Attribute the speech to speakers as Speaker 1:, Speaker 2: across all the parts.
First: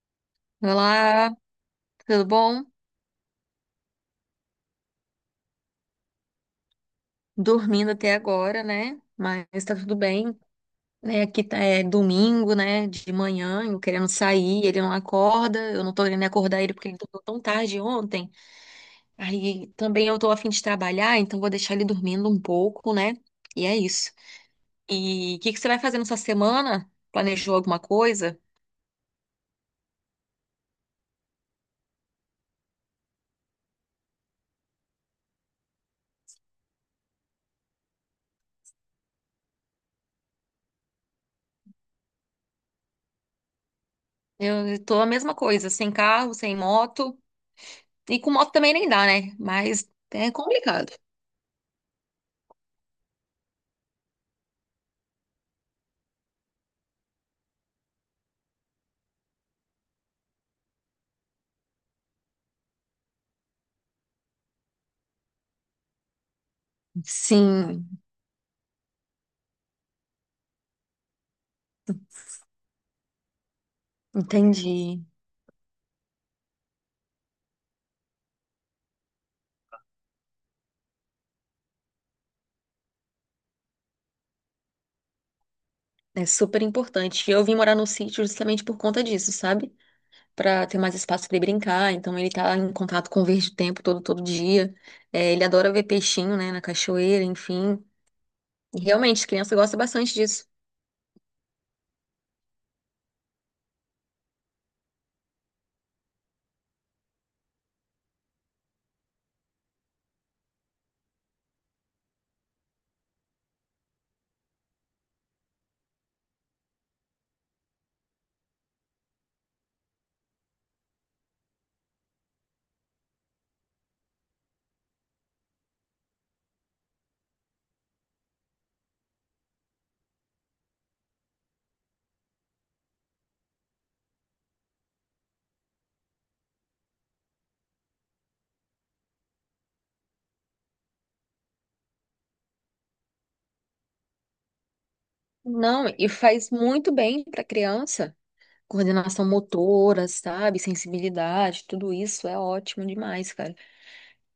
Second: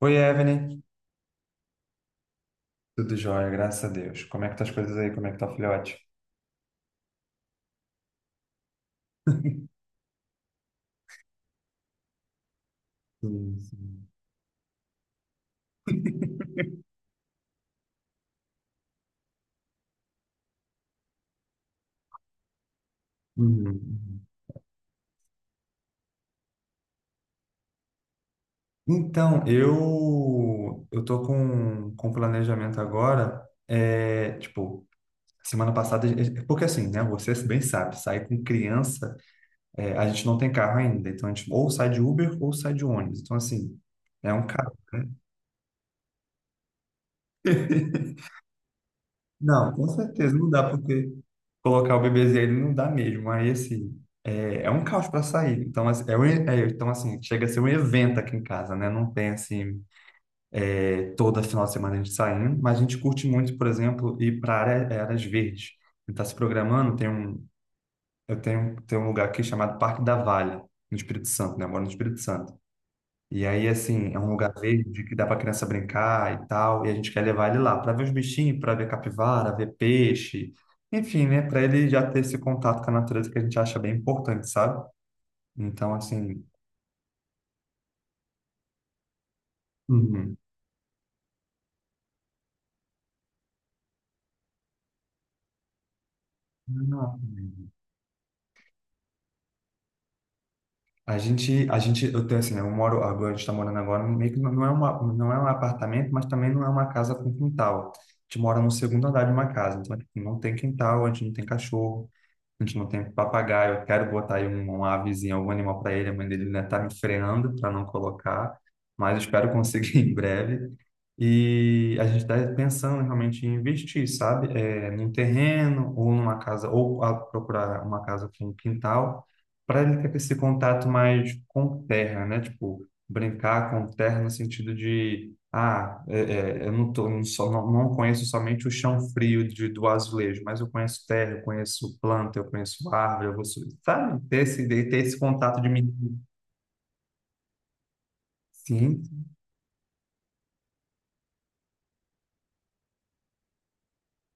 Speaker 1: Oi, Evelyn.
Speaker 2: Olá, tudo bom?
Speaker 1: Tudo jóia, graças a Deus. Como é que tá as coisas aí? Como é que tá o filhote?
Speaker 2: Dormindo até agora, né? Mas tá tudo bem, né? Aqui tá, é domingo, né? De
Speaker 1: Sim,
Speaker 2: manhã, eu
Speaker 1: sim.
Speaker 2: querendo sair, ele não acorda, eu não tô querendo
Speaker 1: Uhum,
Speaker 2: acordar ele porque ele dormiu tão tarde ontem. Aí também eu tô a fim de trabalhar, então vou deixar ele dormindo um pouco, né? E é
Speaker 1: uhum.
Speaker 2: isso. E o que que você vai fazer nessa semana? Planejou alguma coisa?
Speaker 1: Então, eu tô com um planejamento agora, é, tipo, semana passada, porque assim, né, você bem sabe, sair com criança, é, a gente não tem carro ainda, então a gente ou sai de Uber ou sai de ônibus, então assim, é um carro,
Speaker 2: Eu tô a
Speaker 1: né?
Speaker 2: mesma coisa, sem carro, sem moto. E com moto também nem dá, né?
Speaker 1: Não, com
Speaker 2: Mas é
Speaker 1: certeza, não dá
Speaker 2: complicado.
Speaker 1: porque colocar o bebezinho ele não dá mesmo. Aí, assim, é um caos para sair. Então, assim, então, assim, chega a ser um evento aqui em casa, né? Não tem, assim, é, toda final de semana a gente saindo, mas a gente curte muito, por exemplo, ir para área, é, áreas verdes. A gente tá se programando,
Speaker 2: Sim,
Speaker 1: tem um lugar aqui chamado Parque da Valha, no Espírito Santo, né? Eu moro no Espírito Santo. E aí, assim, é um lugar
Speaker 2: entendi.
Speaker 1: verde que dá para criança brincar e tal, e a gente quer levar ele lá para ver os bichinhos, para ver capivara, ver peixe, enfim, né, para ele já ter esse contato com a natureza que a gente acha bem importante, sabe? Então,
Speaker 2: É
Speaker 1: assim,
Speaker 2: super importante. Eu vim morar no sítio justamente por conta disso, sabe?
Speaker 1: uhum.
Speaker 2: Pra ter mais espaço pra ele brincar. Então ele tá em contato com o verde o tempo todo, todo dia. É, ele adora ver peixinho, né, na
Speaker 1: Não.
Speaker 2: cachoeira, enfim. E realmente, criança gosta bastante disso.
Speaker 1: Eu tenho assim, né, eu moro agora, a gente está morando agora, meio que não é uma, não é um apartamento, mas também não é uma casa com quintal. A gente mora no segundo andar de uma casa, então tipo, não tem quintal, a gente não tem cachorro. A gente não tem papagaio. Eu quero botar aí um, uma avezinha, algum animal para ele. A mãe dele ainda tá me freando para não colocar, mas eu espero conseguir em breve. E a gente está pensando realmente em investir, sabe? É, num terreno ou numa casa, ou procurar uma casa com um quintal, para ele ter esse contato mais com terra, né? Tipo, brincar com terra no sentido de. Ah, é, eu não, tô, não, só, não, não conheço somente o chão frio do azulejo, mas eu conheço terra, eu conheço planta, eu conheço árvore, sabe? Ter esse contato de
Speaker 2: Não, e
Speaker 1: mim.
Speaker 2: faz muito bem pra criança.
Speaker 1: Sim,
Speaker 2: Coordenação motora, sabe? Sensibilidade, tudo isso é ótimo demais, cara.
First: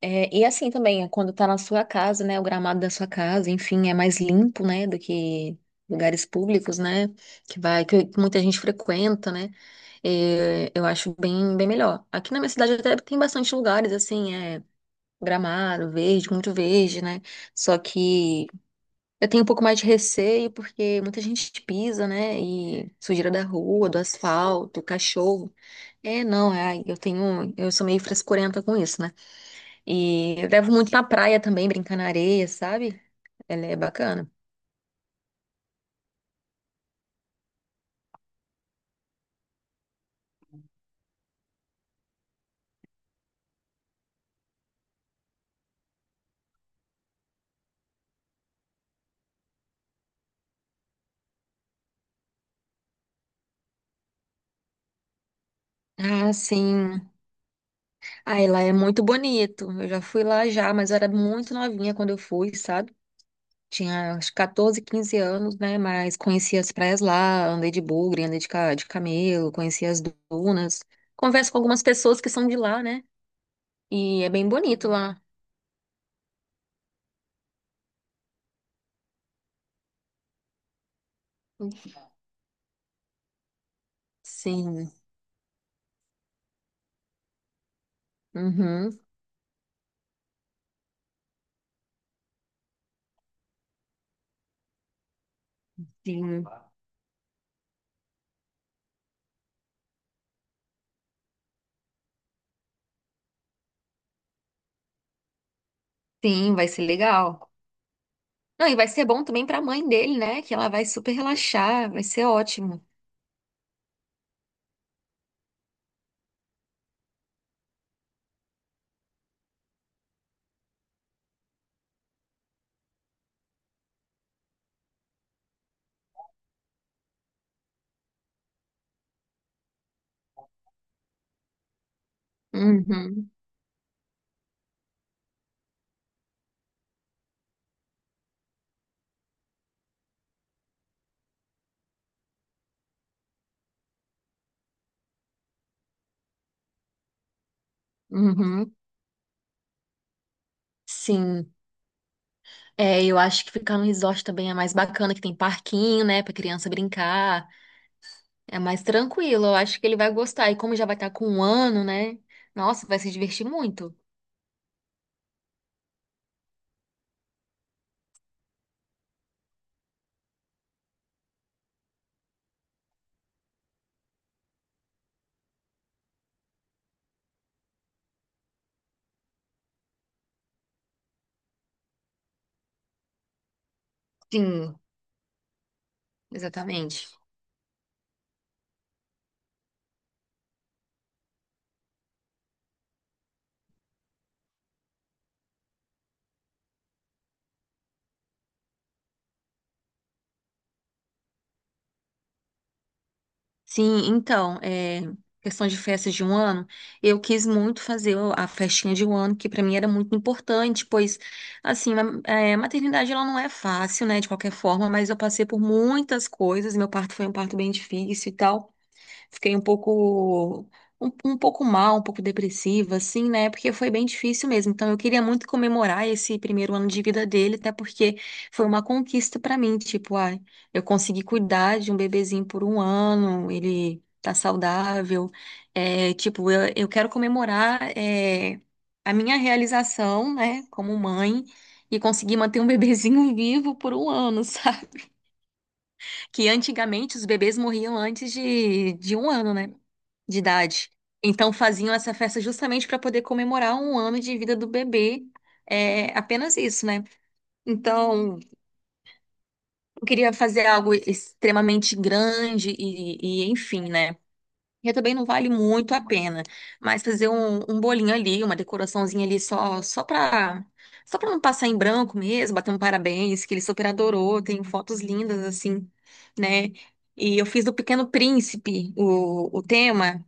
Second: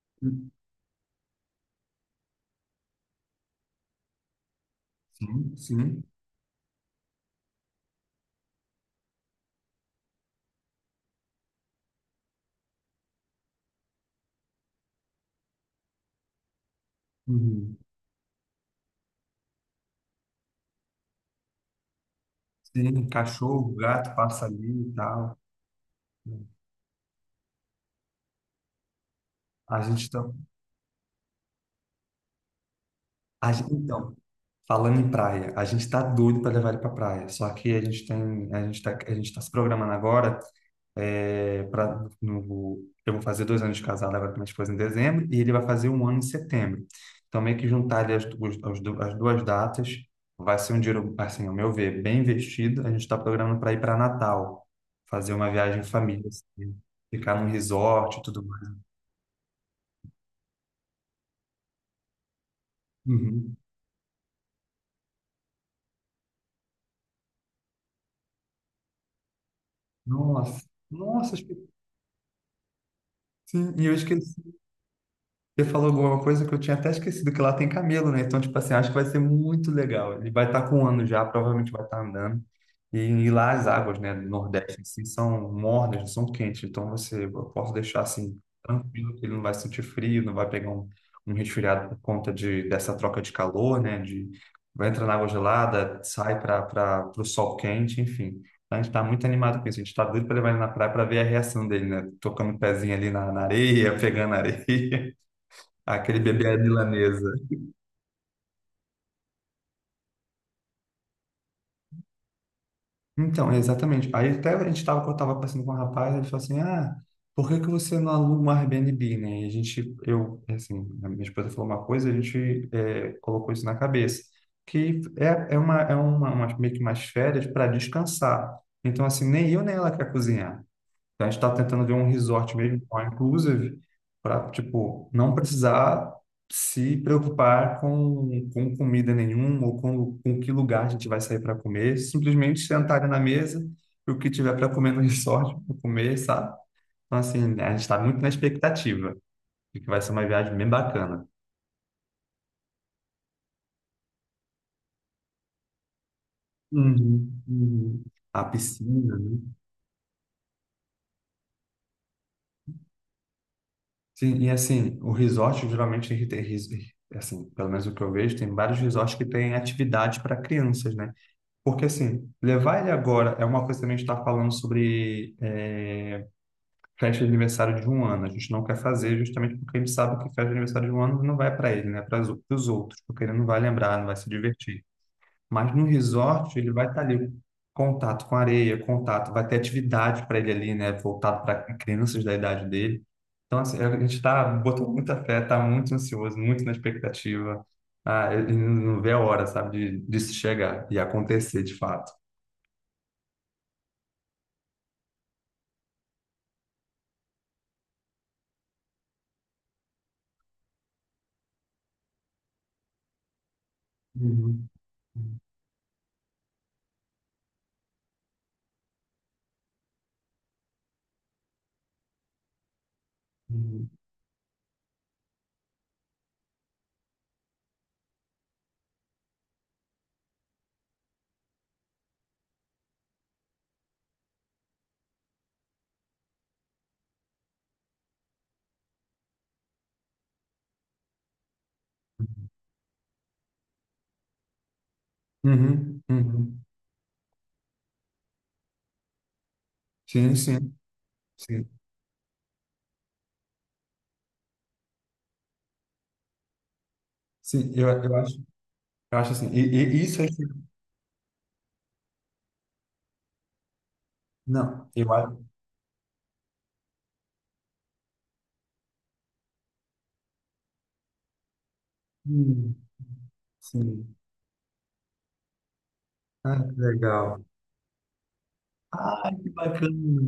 Speaker 2: É, e assim também, é quando tá na sua casa, né? O gramado da sua casa, enfim, é mais limpo, né? Do
Speaker 1: sim,
Speaker 2: que
Speaker 1: sim.
Speaker 2: lugares públicos, né? Que vai, que muita gente frequenta, né? É, eu acho bem, bem melhor. Aqui na minha cidade até tem bastante lugares, assim, é gramado, verde, muito verde, né?
Speaker 1: Uhum.
Speaker 2: Só que eu tenho um pouco mais de receio porque muita gente pisa, né? E
Speaker 1: Sim,
Speaker 2: sujeira da
Speaker 1: cachorro,
Speaker 2: rua, do
Speaker 1: gato,
Speaker 2: asfalto,
Speaker 1: passarinho e tal.
Speaker 2: cachorro. É, não, é, eu tenho, eu sou meio frescurenta com isso, né?
Speaker 1: A gente tá,
Speaker 2: E eu levo muito na praia também, brincar na areia, sabe?
Speaker 1: a
Speaker 2: Ela
Speaker 1: gente,
Speaker 2: é
Speaker 1: então,
Speaker 2: bacana.
Speaker 1: Falando em praia, a gente tá doido para levar ele para praia. Só que a gente tá se programando agora é, pra, no, eu vou fazer 2 anos de casado agora com minha esposa em dezembro e ele vai fazer um ano em setembro. Então meio que juntar ali as duas datas vai ser um dinheiro, assim, ao meu ver, bem investido. A gente está programando para ir para Natal, fazer uma viagem em família,
Speaker 2: Ah,
Speaker 1: assim,
Speaker 2: sim.
Speaker 1: ficar num resort e
Speaker 2: Ah,
Speaker 1: tudo
Speaker 2: e lá
Speaker 1: mais.
Speaker 2: é muito bonito. Eu já fui lá já, mas eu era muito novinha quando eu fui, sabe?
Speaker 1: Uhum.
Speaker 2: Tinha acho, 14, 15 anos, né? Mas conheci as praias lá, andei de bugre, andei de camelo, conheci as
Speaker 1: Nossa,
Speaker 2: dunas.
Speaker 1: nossa,
Speaker 2: Converso com algumas pessoas que são de lá, né?
Speaker 1: sim, e eu
Speaker 2: E é bem
Speaker 1: esqueci.
Speaker 2: bonito lá.
Speaker 1: Você falou alguma coisa que eu tinha até esquecido, que lá tem camelo, né? Então, tipo assim, acho que vai ser muito legal. Ele vai estar com um ano já, provavelmente vai estar andando. E lá as águas, né, do Nordeste,
Speaker 2: Sim.
Speaker 1: assim, são mornas, são quentes. Então, você, eu posso deixar, assim,
Speaker 2: Uhum.
Speaker 1: tranquilo, que ele não vai sentir frio, não vai pegar um resfriado por conta dessa troca de calor, né? De, vai entrar na água gelada, sai
Speaker 2: Sim.
Speaker 1: para o sol quente, enfim. A gente está muito animado com isso. A gente está doido para levar ele na praia para ver a reação dele, né? Tocando o pezinho ali na areia, pegando areia. Aquele bebê
Speaker 2: Sim,
Speaker 1: à
Speaker 2: vai ser
Speaker 1: milanesa.
Speaker 2: legal. Não, e vai ser bom também pra mãe dele, né? Que ela vai super relaxar, vai ser ótimo.
Speaker 1: Então, exatamente. Aí até eu tava conversando com um rapaz, ele falou assim, ah, por que que você não aluga um Airbnb, né? E a gente, eu, assim, a minha esposa falou uma coisa, a gente é, colocou isso na cabeça, que meio que umas férias para descansar. Então, assim, nem eu nem ela quer cozinhar. Então, a gente está tentando ver um resort mesmo, all
Speaker 2: Uhum,
Speaker 1: inclusive, para, tipo, não precisar se preocupar com comida nenhuma ou com que lugar a gente vai sair para comer. Simplesmente sentar na mesa e o que tiver para comer no resort, pra comer, sabe? Então, assim, né, a gente está muito na
Speaker 2: uhum,
Speaker 1: expectativa de que vai ser uma viagem bem bacana.
Speaker 2: sim. É, eu acho que ficar no resort também é mais bacana, que tem parquinho, né, pra criança
Speaker 1: Uhum,
Speaker 2: brincar.
Speaker 1: uhum. A
Speaker 2: É mais
Speaker 1: piscina, né?
Speaker 2: tranquilo, eu acho que ele vai gostar. E como já vai estar com um ano, né? Nossa, vai se divertir muito.
Speaker 1: Sim, e assim, o resort geralmente ele tem, assim, pelo menos o que eu vejo, tem vários resorts que têm atividade para crianças, né? Porque, assim, levar ele agora é uma coisa também que a gente está falando sobre festa de aniversário de um ano. A gente não quer fazer justamente porque a gente sabe que festa de aniversário de um ano não vai para ele, né? Para os outros, porque ele não vai lembrar, não vai se
Speaker 2: Sim,
Speaker 1: divertir. Mas no resort, ele vai estar
Speaker 2: exatamente.
Speaker 1: ali, contato com areia, contato, vai ter atividade para ele ali, né? Voltado para crianças da idade dele. Então, assim, a gente está botando muita fé, está muito ansioso, muito na expectativa. Ah, ele não vê a hora, sabe, de se chegar e acontecer de fato.
Speaker 2: Sim, então, é, questão de festas de um ano, eu quis muito fazer a festinha de um ano, que para mim era muito importante, pois, assim, maternidade ela não é fácil, né, de qualquer
Speaker 1: Uhum.
Speaker 2: forma, mas eu passei por muitas coisas, meu parto foi um parto bem difícil e tal. Fiquei um pouco, um pouco mal, um pouco depressiva, assim, né? Porque
Speaker 1: Uhum.
Speaker 2: foi bem difícil mesmo. Então, eu queria muito comemorar esse primeiro ano de vida dele, até porque foi uma conquista pra mim. Tipo, ai, eu consegui cuidar de um bebezinho por um ano, ele tá saudável. É, tipo, eu quero comemorar, a minha realização, né, como mãe. E conseguir manter um bebezinho vivo por um ano, sabe?
Speaker 1: Uhum.
Speaker 2: Que
Speaker 1: Uhum.
Speaker 2: antigamente os bebês morriam antes de um ano, né?
Speaker 1: Sim,
Speaker 2: De
Speaker 1: sim,
Speaker 2: idade. Então
Speaker 1: sim.
Speaker 2: faziam essa festa justamente para poder comemorar um ano de vida do bebê. É apenas isso, né?
Speaker 1: Sim,
Speaker 2: Então,
Speaker 1: eu acho assim. E
Speaker 2: eu
Speaker 1: isso é
Speaker 2: queria
Speaker 1: que.
Speaker 2: fazer algo extremamente grande e enfim, né?
Speaker 1: Não,
Speaker 2: E
Speaker 1: eu
Speaker 2: também não vale
Speaker 1: acho.
Speaker 2: muito a pena, mas fazer um, um bolinho ali, uma decoraçãozinha ali só só para só para não passar em branco mesmo, bater
Speaker 1: Hum,
Speaker 2: um parabéns, que ele super
Speaker 1: sim.
Speaker 2: adorou, tem fotos lindas assim,
Speaker 1: Ah,
Speaker 2: né?
Speaker 1: que
Speaker 2: E
Speaker 1: legal.
Speaker 2: eu fiz do Pequeno Príncipe
Speaker 1: Ah, que
Speaker 2: o
Speaker 1: bacana.
Speaker 2: tema,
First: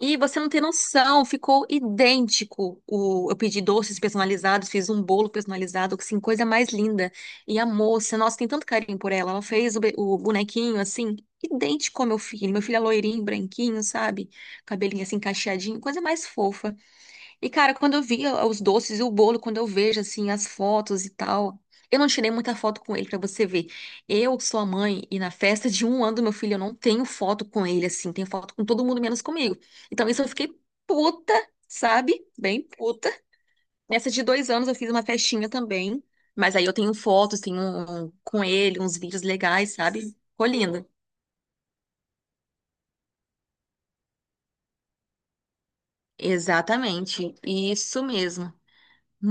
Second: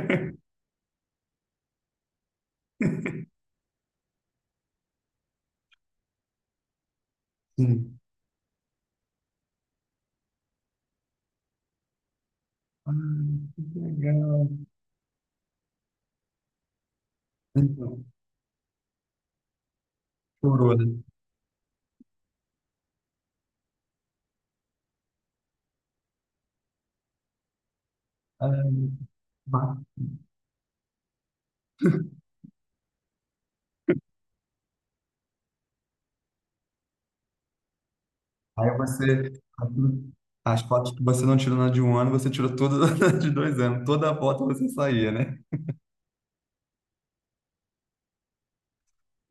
Speaker 2: e você não tem noção, ficou idêntico. O, eu pedi doces personalizados, fiz um bolo personalizado, assim, coisa mais linda. E a
Speaker 1: Sim.
Speaker 2: moça, nossa, tem tanto carinho por ela. Ela fez o bonequinho, assim, idêntico ao meu filho. Meu filho é
Speaker 1: Ah,
Speaker 2: loirinho,
Speaker 1: que
Speaker 2: branquinho, sabe?
Speaker 1: legal.
Speaker 2: Cabelinho assim, cacheadinho, coisa mais fofa. E, cara, quando eu
Speaker 1: Então,
Speaker 2: vi os doces e o bolo, quando eu vejo, assim, as
Speaker 1: chorou, né?
Speaker 2: fotos e tal, eu não tirei muita foto com ele pra você ver. Eu sou a mãe e na festa de um ano do meu filho eu não tenho foto com ele, assim, tenho
Speaker 1: Ah.
Speaker 2: foto com todo mundo menos comigo.
Speaker 1: Vai.
Speaker 2: Então, isso eu fiquei puta, sabe? Bem puta. Nessa de dois anos eu fiz uma festinha também, mas aí eu tenho fotos, tenho com
Speaker 1: Aí
Speaker 2: ele, uns vídeos
Speaker 1: você,
Speaker 2: legais, sabe? Ficou
Speaker 1: as
Speaker 2: lindo.
Speaker 1: fotos que você não tirou na de um ano, você tirou todas na de 2 anos. Toda foto você saía, né?
Speaker 2: Exatamente, isso mesmo.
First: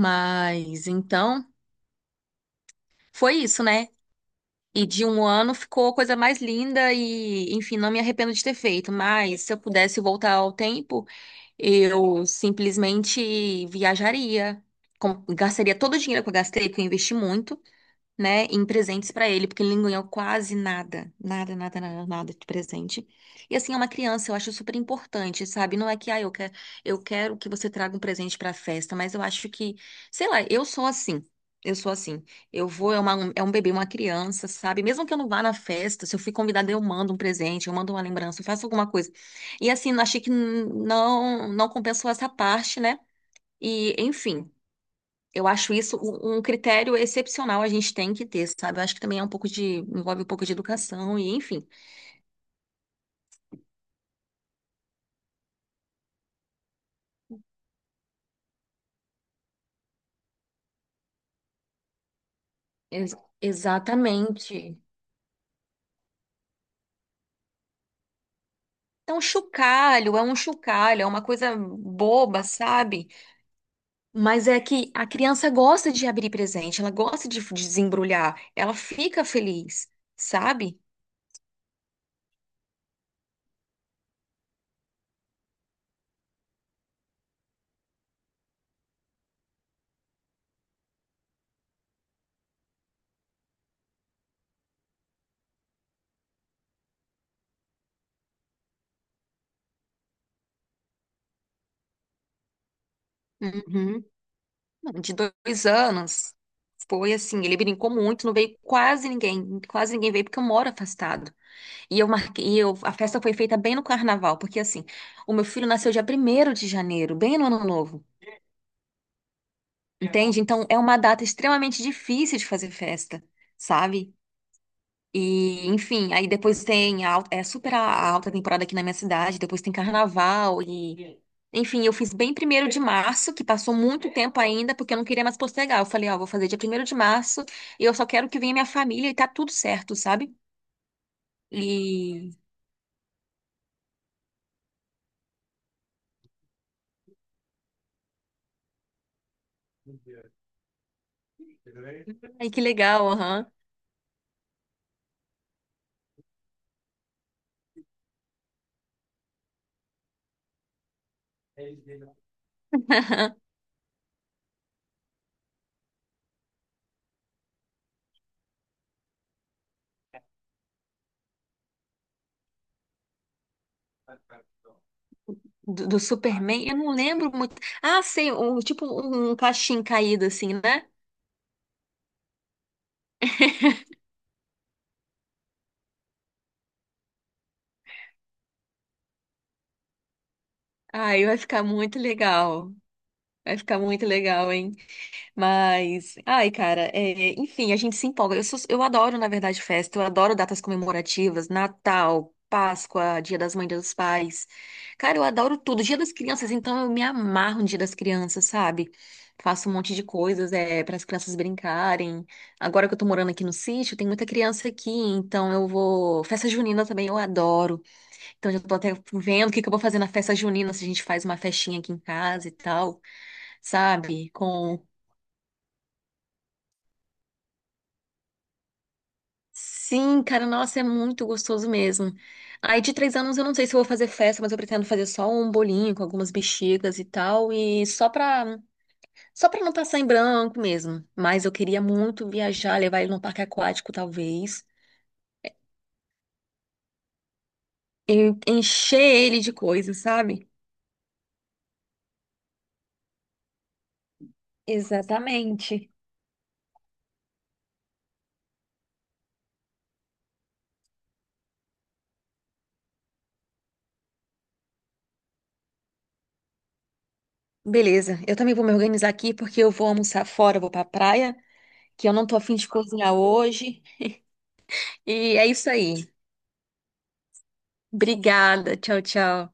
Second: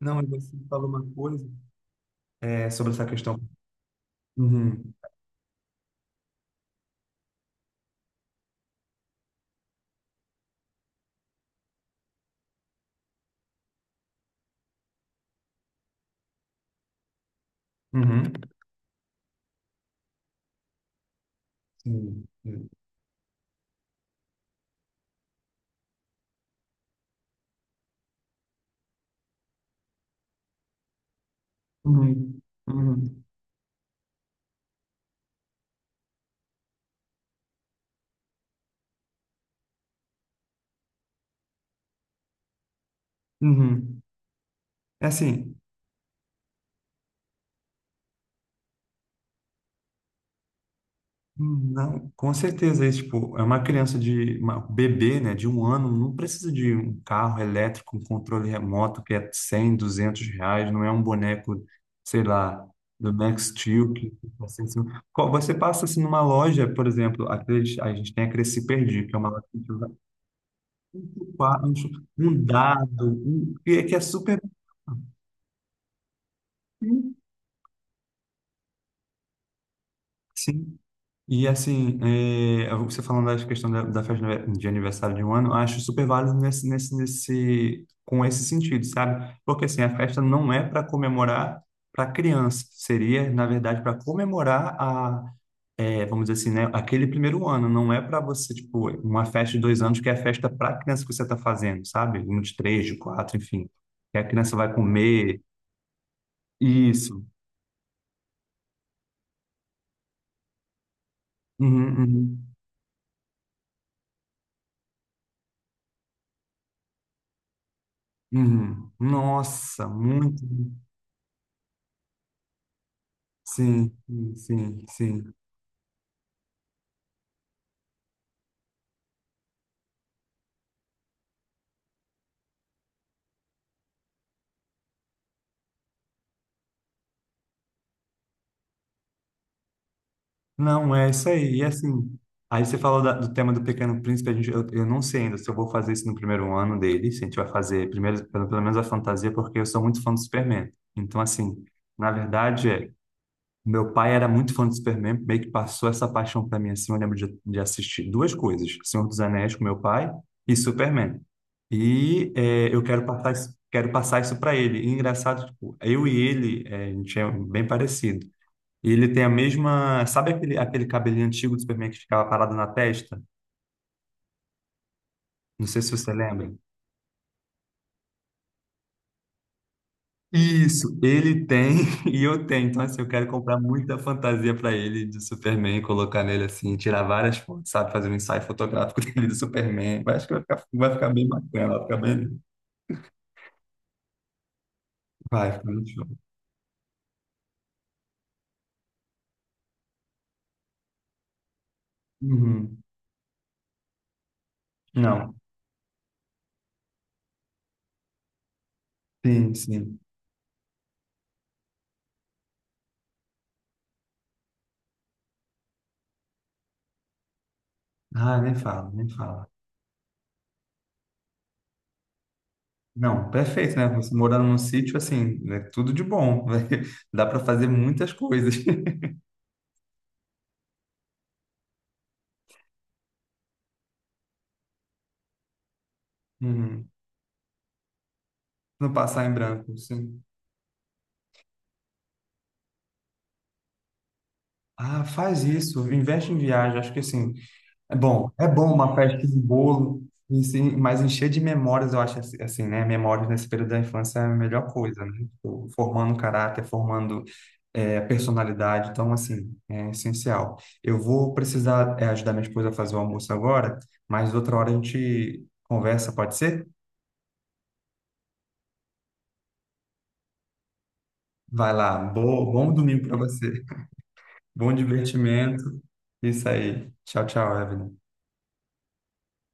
Speaker 1: Não, e você falou uma
Speaker 2: então,
Speaker 1: coisa é, sobre essa
Speaker 2: foi
Speaker 1: questão.
Speaker 2: isso, né? E
Speaker 1: Uhum,
Speaker 2: de um ano ficou a coisa mais linda e, enfim, não me arrependo de ter feito. Mas se eu pudesse voltar ao tempo, eu simplesmente viajaria, gastaria todo o dinheiro que eu gastei, porque eu investi muito,
Speaker 1: uhum,
Speaker 2: né, em presentes pra ele, porque ele não ganhou quase nada, nada, nada, nada,
Speaker 1: sim,
Speaker 2: nada de
Speaker 1: sim.
Speaker 2: presente. E assim, é uma criança, eu acho super importante, sabe? Não é que, ah, eu quero que você traga um presente pra festa, mas eu acho que, sei lá, eu sou assim. Eu sou assim.
Speaker 1: Uhum,
Speaker 2: Eu vou, é,
Speaker 1: uhum,
Speaker 2: uma, é um bebê, uma criança, sabe? Mesmo que eu não vá na festa, se eu fui convidada, eu mando um presente, eu mando uma lembrança, eu faço alguma coisa. E assim, achei que não, não compensou essa parte, né? E,
Speaker 1: uhum.
Speaker 2: enfim.
Speaker 1: É
Speaker 2: Eu
Speaker 1: assim,
Speaker 2: acho isso um critério excepcional a gente tem que ter, sabe? Eu acho que também é um pouco de, envolve um pouco de educação e enfim.
Speaker 1: não, com certeza, esse, tipo, é uma criança de uma bebê, né, de um ano, não precisa de um carro elétrico, um controle remoto que é 100, R$ 200, não é um boneco, sei lá, do
Speaker 2: Ex-
Speaker 1: Max Steel que passa em
Speaker 2: Exatamente.
Speaker 1: cima. Você passa assim numa loja, por exemplo, aqueles, a gente tem a Cresci Perdi, que é
Speaker 2: Então,
Speaker 1: uma loja que joga
Speaker 2: chocalho é um chocalho,
Speaker 1: um,
Speaker 2: é uma coisa
Speaker 1: um
Speaker 2: boba,
Speaker 1: um
Speaker 2: sabe?
Speaker 1: dado, que é super
Speaker 2: Mas é que a criança gosta de abrir presente, ela gosta de desembrulhar, ela fica feliz,
Speaker 1: sim,
Speaker 2: sabe?
Speaker 1: e assim, é, você falando da questão da festa de aniversário de um ano, eu acho super válido nesse, com esse sentido, sabe? Porque assim, a festa não é para comemorar para criança, seria, na verdade, para comemorar a, é, vamos dizer assim, né, aquele primeiro ano, não é para você, tipo, uma festa de 2 anos que é a festa para criança que você está fazendo, sabe? Um de três, de quatro, enfim.
Speaker 2: Uhum.
Speaker 1: Que a criança vai
Speaker 2: Não, De
Speaker 1: comer.
Speaker 2: dois anos. Foi
Speaker 1: Isso.
Speaker 2: assim, ele brincou muito, não veio quase ninguém veio porque eu moro afastado.
Speaker 1: Uhum,
Speaker 2: E eu marquei,
Speaker 1: uhum,
Speaker 2: e eu, a festa foi feita bem no carnaval, porque assim, o meu filho nasceu dia primeiro de janeiro, bem no ano novo,
Speaker 1: uhum. Nossa,
Speaker 2: entende?
Speaker 1: muito.
Speaker 2: Então é uma data extremamente difícil de fazer festa,
Speaker 1: Sim,
Speaker 2: sabe?
Speaker 1: sim, sim. Sim.
Speaker 2: E, enfim, aí depois tem é super a, alta temporada aqui na minha cidade, depois tem carnaval e enfim, eu fiz bem primeiro de março, que passou muito tempo ainda, porque eu não queria mais postergar. Eu falei, ó, vou fazer dia primeiro de março, e eu só quero que venha minha família e tá tudo certo, sabe?
Speaker 1: Não, é isso aí. E assim,
Speaker 2: E
Speaker 1: aí você falou do tema do Pequeno Príncipe, a gente, eu não sei ainda se eu vou fazer isso no primeiro ano dele, se a gente vai fazer primeiro, pelo menos a fantasia, porque eu sou muito fã do Superman. Então, assim, na
Speaker 2: ai, que
Speaker 1: verdade, é,
Speaker 2: legal, aham.
Speaker 1: meu pai era muito fã do Superman, meio que passou essa paixão para mim, assim, eu lembro de assistir duas coisas, Senhor dos Anéis com meu pai e Superman. E é, eu quero passar isso para ele. E engraçado, tipo, eu e ele, é, a gente é bem parecido. E ele tem a mesma. Sabe aquele cabelinho antigo do Superman que ficava parado na testa? Não sei
Speaker 2: do,
Speaker 1: se
Speaker 2: do
Speaker 1: você lembra.
Speaker 2: Superman, eu não lembro muito. Ah, sei, um, tipo um cachim caído assim, né?
Speaker 1: Isso, ele tem e eu tenho. Então, assim, eu quero comprar muita fantasia para ele de Superman, colocar nele assim, tirar várias fotos, sabe? Fazer um ensaio fotográfico dele do Superman. Eu acho que vai ficar
Speaker 2: Ai,
Speaker 1: bem
Speaker 2: vai ficar
Speaker 1: bacana, vai ficar
Speaker 2: muito
Speaker 1: bem.
Speaker 2: legal. Vai ficar muito legal, hein?
Speaker 1: Vai ficar muito show.
Speaker 2: Mas, ai, cara, é, enfim, a gente se empolga. Eu, eu adoro, na verdade, festa, eu adoro datas comemorativas, Natal,
Speaker 1: Uhum.
Speaker 2: Páscoa, Dia das Mães, Dia dos Pais. Cara, eu
Speaker 1: Não,
Speaker 2: adoro tudo. Dia das Crianças, então eu me amarro no Dia das Crianças, sabe?
Speaker 1: sim,
Speaker 2: Faço um monte
Speaker 1: sim.
Speaker 2: de coisas, é, para as crianças brincarem. Agora que eu tô morando aqui no sítio, tem muita criança aqui, então eu vou. Festa junina também eu adoro.
Speaker 1: Ah,
Speaker 2: Então
Speaker 1: nem
Speaker 2: já tô
Speaker 1: fala,
Speaker 2: até
Speaker 1: nem fala.
Speaker 2: vendo o que que eu vou fazer na festa junina, se a gente faz uma festinha aqui em casa e tal,
Speaker 1: Não, perfeito, né? Você
Speaker 2: sabe?
Speaker 1: morando num
Speaker 2: Com.
Speaker 1: sítio, assim, é tudo de bom. Dá para fazer muitas coisas.
Speaker 2: Sim, cara, nossa, é muito gostoso mesmo. Aí de três anos eu não sei se eu vou fazer festa, mas eu pretendo fazer só um bolinho com algumas
Speaker 1: Uhum.
Speaker 2: bexigas e tal, e
Speaker 1: Não passar em
Speaker 2: só pra não
Speaker 1: branco,
Speaker 2: passar em
Speaker 1: sim.
Speaker 2: branco mesmo. Mas eu queria muito viajar, levar ele num parque aquático, talvez.
Speaker 1: Ah, faz isso, investe em viagem. Acho que assim, é bom. É bom uma
Speaker 2: Encher
Speaker 1: festa de
Speaker 2: ele de coisas,
Speaker 1: bolo, e
Speaker 2: sabe?
Speaker 1: sim, mas encher de memórias, eu acho assim, assim, né? Memórias nesse período da infância é a melhor coisa, né? Tipo,
Speaker 2: Exatamente.
Speaker 1: formando caráter, formando é, personalidade. Então, assim, é essencial. Eu vou precisar é, ajudar minha esposa a fazer o almoço agora, mas outra hora a gente conversa, pode ser?
Speaker 2: Beleza, eu também vou me organizar aqui porque eu vou almoçar fora, eu vou pra praia,
Speaker 1: Vai lá,
Speaker 2: que eu não tô afim de
Speaker 1: bom domingo
Speaker 2: cozinhar
Speaker 1: para você.
Speaker 2: hoje.
Speaker 1: Bom
Speaker 2: E é
Speaker 1: divertimento.
Speaker 2: isso aí.
Speaker 1: Isso aí. Tchau, tchau, Evelyn.
Speaker 2: Obrigada, tchau, tchau.